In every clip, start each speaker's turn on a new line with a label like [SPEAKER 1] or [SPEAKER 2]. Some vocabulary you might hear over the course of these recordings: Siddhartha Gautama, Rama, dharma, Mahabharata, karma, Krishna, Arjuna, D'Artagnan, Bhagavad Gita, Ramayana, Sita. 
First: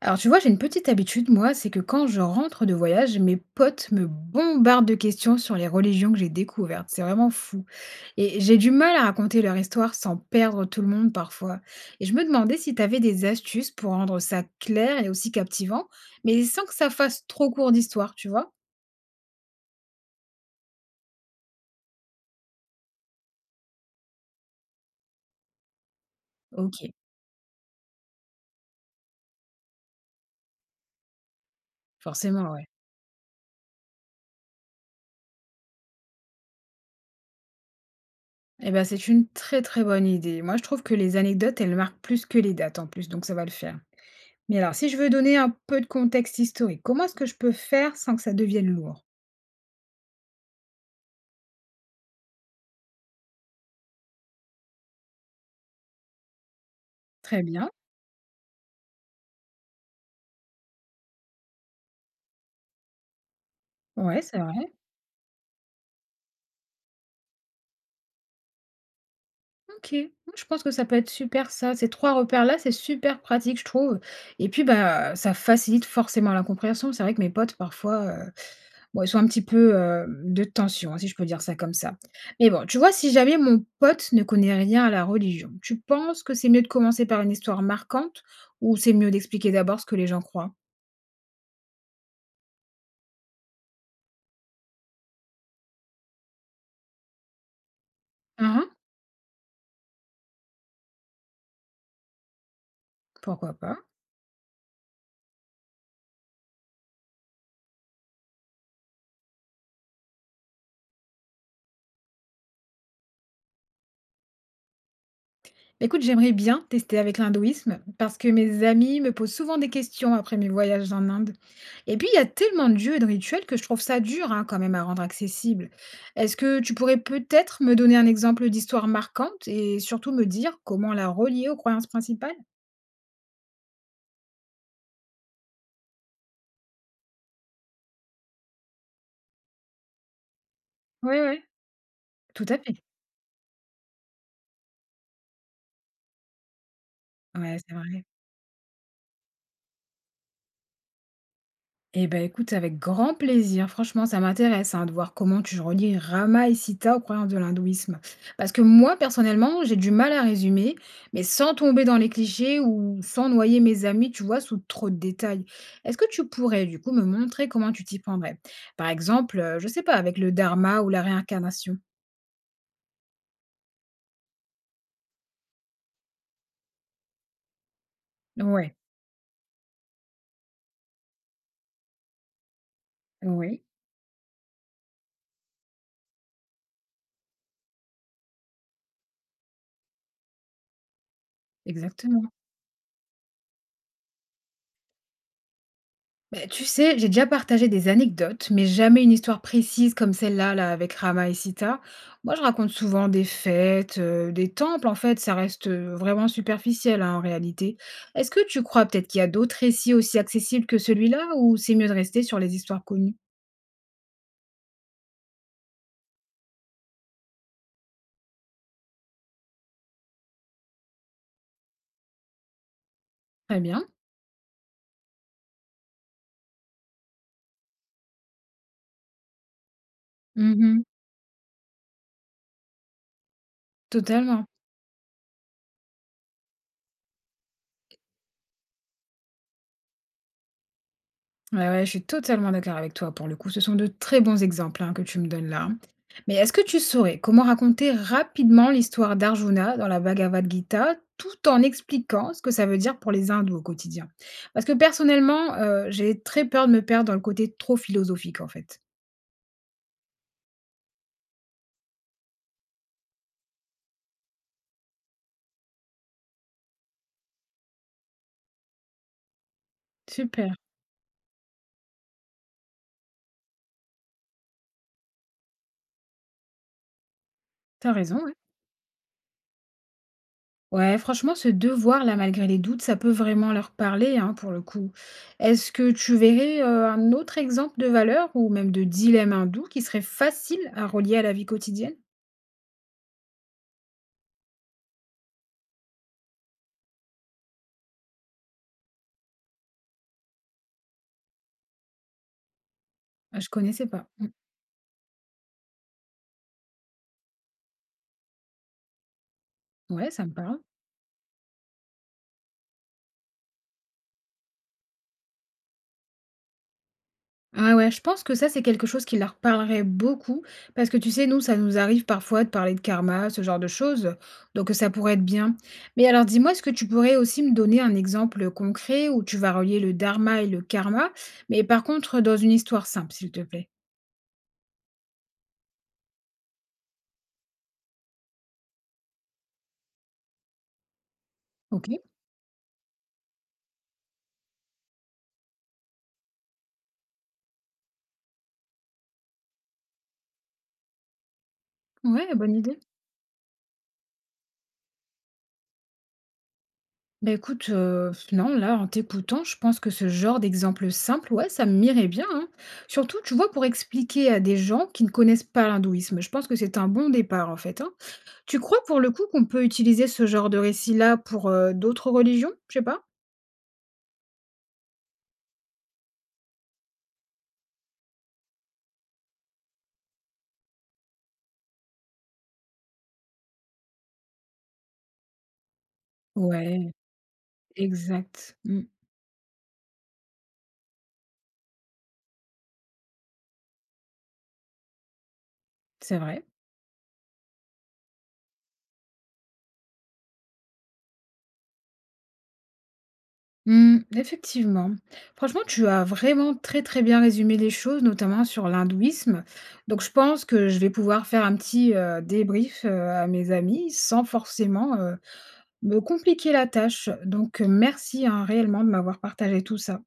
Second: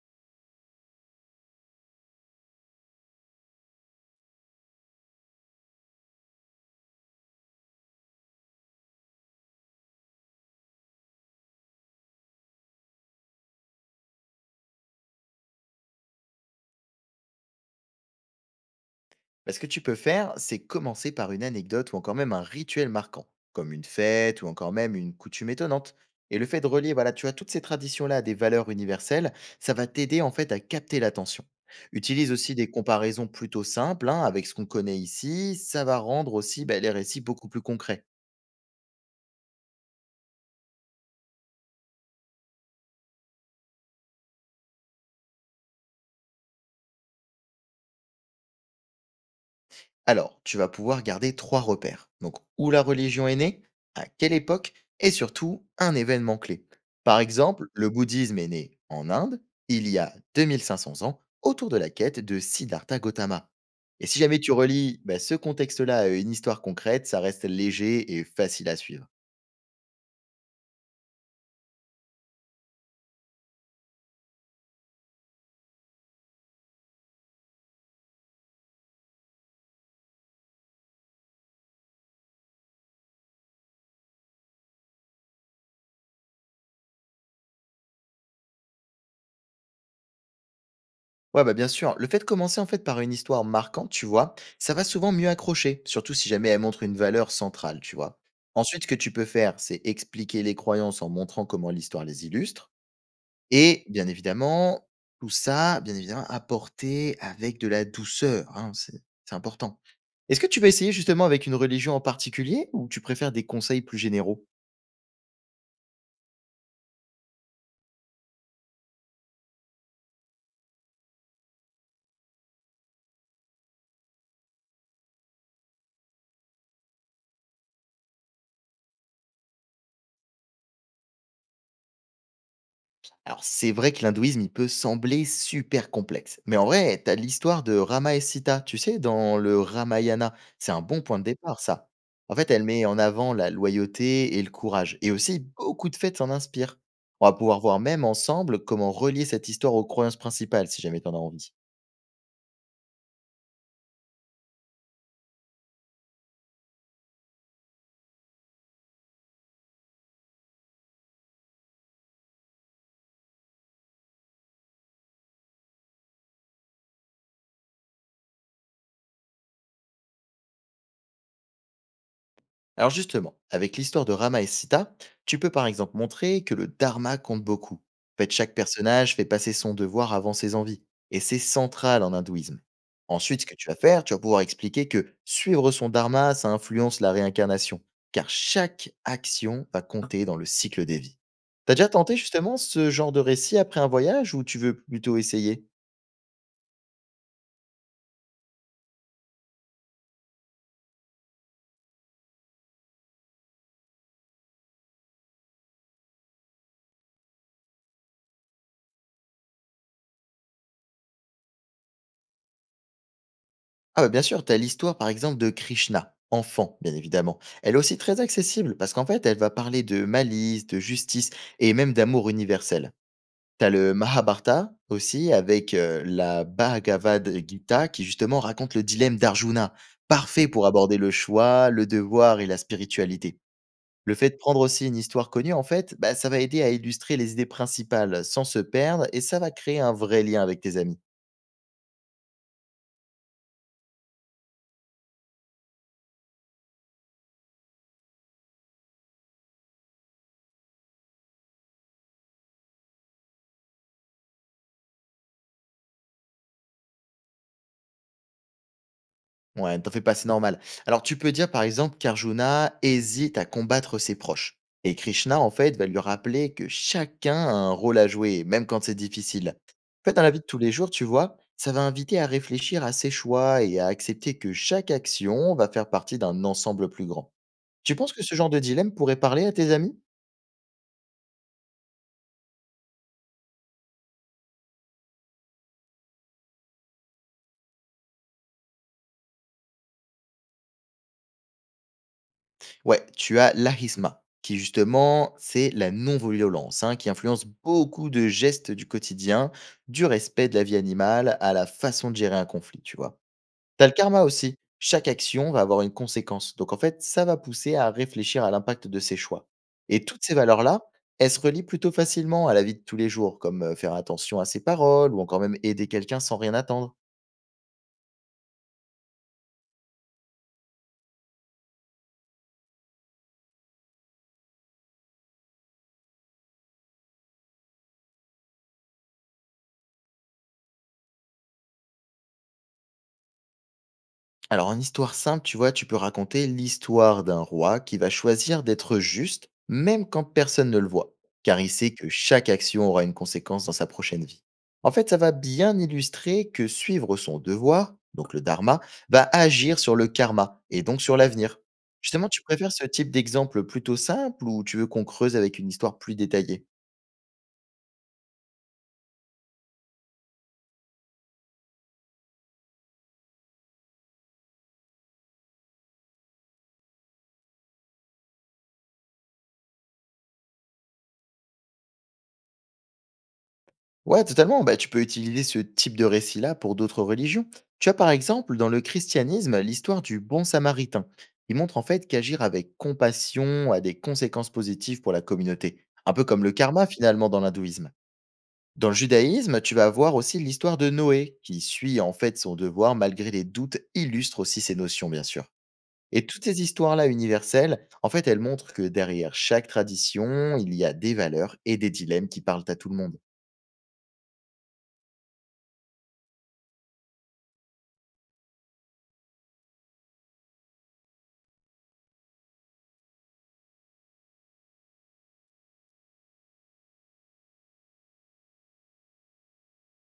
[SPEAKER 1] Alors tu vois, j'ai une petite habitude, moi, c'est que quand je rentre de voyage, mes potes me bombardent de questions sur les religions que j'ai découvertes. C'est vraiment fou. Et j'ai du mal à raconter leur histoire sans perdre tout le monde parfois. Et je me demandais si tu avais des astuces pour rendre ça clair et aussi captivant, mais sans que ça fasse trop court d'histoire, tu vois?
[SPEAKER 2] Bah, ce que tu peux faire, c'est commencer par une anecdote ou encore même un rituel marquant, comme une fête ou encore même une coutume étonnante. Et le fait de relier,
[SPEAKER 1] Ok,
[SPEAKER 2] voilà, tu vois, toutes ces traditions-là à des valeurs universelles, ça va t'aider en fait à capter l'attention. Utilise
[SPEAKER 1] forcément,
[SPEAKER 2] aussi
[SPEAKER 1] ouais.
[SPEAKER 2] des comparaisons plutôt simples hein, avec ce qu'on connaît ici, ça va rendre aussi bah, les récits beaucoup plus concrets.
[SPEAKER 1] Eh ben, c'est une très très bonne idée. Moi, je trouve que les anecdotes, elles marquent plus que les dates en plus, donc ça va le faire. Mais alors, si je veux donner un peu de contexte historique, comment est-ce que je peux faire sans que ça devienne lourd?
[SPEAKER 2] Alors, tu vas pouvoir garder trois repères. Donc, où la religion est née, à quelle époque, et surtout un événement clé. Par
[SPEAKER 1] Très
[SPEAKER 2] exemple,
[SPEAKER 1] bien.
[SPEAKER 2] le bouddhisme est né en Inde, il y a 2500 ans, autour de la quête de Siddhartha Gautama. Et si
[SPEAKER 1] Ouais, c'est
[SPEAKER 2] jamais tu
[SPEAKER 1] vrai.
[SPEAKER 2] relis bah, ce contexte-là à une histoire concrète, ça reste léger et facile à suivre.
[SPEAKER 1] OK. Mmh, je pense que ça peut être super ça. Ces 3 repères-là, c'est super pratique, je trouve, et puis, bah, ça facilite forcément la compréhension. C'est vrai que mes potes, parfois, bon, ils sont un petit peu, de tension, hein, si je peux dire ça comme ça. Mais bon, tu vois, si jamais mon pote ne connaît rien à la religion, tu penses que c'est mieux de commencer par une histoire marquante ou c'est mieux d'expliquer d'abord ce que les gens croient?
[SPEAKER 2] Ouais, bah, bien sûr. Le fait de commencer en fait par une histoire marquante, tu vois, ça va souvent mieux accrocher, surtout si jamais elle montre une valeur centrale, tu vois.
[SPEAKER 1] Mmh.
[SPEAKER 2] Ensuite, ce que tu peux faire, c'est expliquer les croyances en montrant comment l'histoire les illustre.
[SPEAKER 1] Pourquoi pas?
[SPEAKER 2] Et bien évidemment, tout ça, bien évidemment, apporter avec de la douceur. Hein, c'est important. Est-ce que tu vas essayer justement avec une religion en particulier ou tu préfères des conseils plus généraux?
[SPEAKER 1] Écoute, j'aimerais bien tester avec l'hindouisme parce que mes amis me posent souvent des questions après mes voyages en Inde. Et puis, il y a tellement de dieux et de rituels que je trouve ça dur hein, quand même à rendre accessible. Est-ce que tu pourrais peut-être me donner un exemple d'histoire marquante et surtout me dire comment la relier aux croyances principales?
[SPEAKER 2] Alors, c'est vrai que l'hindouisme, il peut sembler super complexe. Mais en vrai, t'as l'histoire de Rama et Sita, tu sais, dans le Ramayana. C'est un bon point
[SPEAKER 1] Oui,
[SPEAKER 2] de
[SPEAKER 1] oui.
[SPEAKER 2] départ, ça. En
[SPEAKER 1] Tout
[SPEAKER 2] fait,
[SPEAKER 1] à
[SPEAKER 2] elle
[SPEAKER 1] fait.
[SPEAKER 2] met en avant la loyauté et le courage. Et aussi, beaucoup de fêtes s'en inspirent. On va
[SPEAKER 1] Ouais,
[SPEAKER 2] pouvoir
[SPEAKER 1] c'est
[SPEAKER 2] voir même
[SPEAKER 1] vrai.
[SPEAKER 2] ensemble comment relier cette histoire aux croyances principales, si jamais t'en as envie.
[SPEAKER 1] Eh ben, écoute, avec grand plaisir. Franchement, ça m'intéresse hein, de voir comment tu relis Rama et Sita aux croyances de l'hindouisme. Parce que moi, personnellement, j'ai du mal à résumer, mais sans tomber dans les clichés ou sans noyer mes amis, tu vois, sous trop de détails. Est-ce que tu pourrais, du coup, me montrer comment tu t'y prendrais? Par exemple, je sais pas, avec le dharma ou la réincarnation.
[SPEAKER 2] Alors justement, avec l'histoire de Rama et Sita, tu peux par exemple montrer que le dharma compte beaucoup. En fait, chaque
[SPEAKER 1] Ouais,
[SPEAKER 2] personnage fait passer son devoir avant ses envies, et c'est central en hindouisme. Ensuite, ce que
[SPEAKER 1] oui,
[SPEAKER 2] tu vas faire, tu vas pouvoir expliquer que suivre son dharma, ça influence la réincarnation, car chaque action va compter dans le cycle des vies. T'as déjà tenté
[SPEAKER 1] exactement.
[SPEAKER 2] justement ce genre de récit après un voyage ou tu veux plutôt essayer?
[SPEAKER 1] Bah, tu sais, j'ai déjà partagé des anecdotes, mais jamais une histoire précise comme celle-là, là, avec Rama et Sita. Moi, je raconte souvent des fêtes, des temples, en fait, ça reste vraiment superficiel, hein, en réalité. Est-ce que tu crois peut-être qu'il y a d'autres récits aussi accessibles que celui-là, ou c'est mieux de rester sur les histoires connues?
[SPEAKER 2] Ah bah, bien sûr, tu as l'histoire par exemple de Krishna, enfant bien évidemment. Elle est aussi très accessible parce qu'en fait elle va parler de malice, de justice et même d'amour universel.
[SPEAKER 1] Très
[SPEAKER 2] T'as
[SPEAKER 1] bien.
[SPEAKER 2] le Mahabharata aussi avec la Bhagavad Gita qui justement raconte le dilemme d'Arjuna, parfait pour
[SPEAKER 1] Mhm.
[SPEAKER 2] aborder le choix, le devoir et la spiritualité. Le fait de
[SPEAKER 1] Totalement.
[SPEAKER 2] prendre aussi une histoire connue, en fait, bah, ça va aider à illustrer les idées principales sans se perdre et ça va créer un vrai lien avec tes amis.
[SPEAKER 1] Ouais, ouais, je suis totalement d'accord avec toi pour le coup. Ce sont de très bons exemples, hein, que tu me donnes là. Mais est-ce que tu saurais comment raconter rapidement l'histoire d'Arjuna dans la Bhagavad Gita tout en expliquant ce que ça veut dire pour les hindous au quotidien? Parce que personnellement, j'ai très peur de me perdre dans le côté trop philosophique en fait.
[SPEAKER 2] Ouais, ne t'en fais pas, c'est normal. Alors tu peux dire par exemple qu'Arjuna hésite à combattre ses proches. Et Krishna, en fait, va lui rappeler que chacun a un rôle à jouer, même quand c'est difficile. En fait, dans la vie de
[SPEAKER 1] Super,
[SPEAKER 2] tous les jours, tu vois, ça va inviter à réfléchir à ses choix et à accepter que chaque action va faire partie d'un ensemble plus grand.
[SPEAKER 1] t'as
[SPEAKER 2] Tu penses
[SPEAKER 1] raison,
[SPEAKER 2] que
[SPEAKER 1] ouais.
[SPEAKER 2] ce genre de dilemme pourrait parler à tes amis?
[SPEAKER 1] Ouais, franchement, ce devoir-là, malgré les doutes, ça peut vraiment leur parler, hein, pour le coup. Est-ce que tu verrais, un autre exemple de valeur ou même de dilemme hindou qui serait facile à relier à la vie quotidienne?
[SPEAKER 2] Ouais, tu as l'ahisma, qui justement, c'est la non-violence, hein, qui influence beaucoup de gestes du quotidien, du respect de la vie animale à la façon de gérer un conflit, tu vois.
[SPEAKER 1] Ah, je
[SPEAKER 2] T'as
[SPEAKER 1] connaissais
[SPEAKER 2] le
[SPEAKER 1] pas.
[SPEAKER 2] karma
[SPEAKER 1] Mmh.
[SPEAKER 2] aussi. Chaque action va avoir une conséquence. Donc en fait, ça va pousser à réfléchir à l'impact de ses choix. Et
[SPEAKER 1] Ouais,
[SPEAKER 2] toutes
[SPEAKER 1] ça me
[SPEAKER 2] ces
[SPEAKER 1] parle.
[SPEAKER 2] valeurs-là, elles se relient plutôt facilement à la vie de tous les jours, comme faire attention à ses paroles ou encore même aider quelqu'un sans rien attendre.
[SPEAKER 1] Ouais, ouais, je pense que ça, c'est quelque chose qui leur parlerait beaucoup parce que tu sais, nous, ça nous arrive parfois de parler de karma, ce genre de choses, donc ça pourrait être bien. Mais alors, dis-moi, est-ce que tu pourrais aussi me donner un exemple concret où tu vas relier le dharma et le karma, mais par contre, dans une histoire simple, s'il te plaît?
[SPEAKER 2] Alors, en histoire simple, tu vois, tu peux raconter l'histoire d'un roi qui va choisir d'être juste, même quand personne ne le voit, car il
[SPEAKER 1] Ok,
[SPEAKER 2] sait que chaque action aura une conséquence dans sa prochaine vie. En fait, ça va bien illustrer que suivre son devoir, donc le dharma, va agir sur le karma et donc sur l'avenir. Justement,
[SPEAKER 1] ouais,
[SPEAKER 2] tu
[SPEAKER 1] bonne
[SPEAKER 2] préfères
[SPEAKER 1] idée.
[SPEAKER 2] ce type d'exemple plutôt simple ou tu veux qu'on creuse avec une histoire plus détaillée?
[SPEAKER 1] Bah écoute, non, là, en t'écoutant, je pense que ce genre d'exemple simple, ouais, ça m'irait bien, hein. Surtout, tu vois, pour expliquer à des gens qui ne connaissent pas l'hindouisme. Je pense que c'est un bon départ, en fait, hein. Tu crois, pour le coup, qu'on peut utiliser ce genre de récit-là pour, d'autres religions? Je sais pas.
[SPEAKER 2] Ouais, totalement. Bah, tu peux utiliser ce type de récit-là pour d'autres religions. Tu as par exemple dans le christianisme l'histoire du bon samaritain. Il montre en fait qu'agir avec compassion a des conséquences positives pour la communauté, un peu comme le karma
[SPEAKER 1] Ouais,
[SPEAKER 2] finalement dans l'hindouisme.
[SPEAKER 1] exact. Mmh,
[SPEAKER 2] Dans le judaïsme, tu vas avoir aussi l'histoire de Noé, qui suit en fait son devoir malgré les doutes, illustre aussi ces notions bien sûr.
[SPEAKER 1] c'est
[SPEAKER 2] Et toutes
[SPEAKER 1] vrai.
[SPEAKER 2] ces histoires-là universelles, en fait, elles montrent que derrière chaque tradition, il y a des valeurs et des dilemmes qui parlent à tout le monde.
[SPEAKER 1] Mmh, effectivement. Franchement, tu as vraiment très, très bien résumé les choses, notamment sur l'hindouisme. Donc, je pense que je vais pouvoir faire un petit, débrief, à mes amis sans forcément, me compliquer la tâche. Donc, merci, hein, réellement de m'avoir partagé tout ça.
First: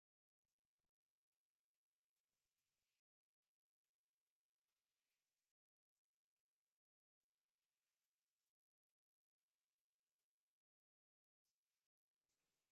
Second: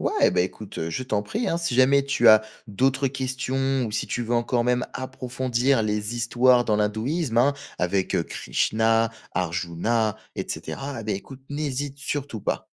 [SPEAKER 2] Ouais, bah écoute, je t'en prie, hein, si jamais tu as d'autres questions ou si tu veux encore même approfondir les histoires dans l'hindouisme, hein, avec Krishna, Arjuna, etc., eh ben écoute, n'hésite surtout pas.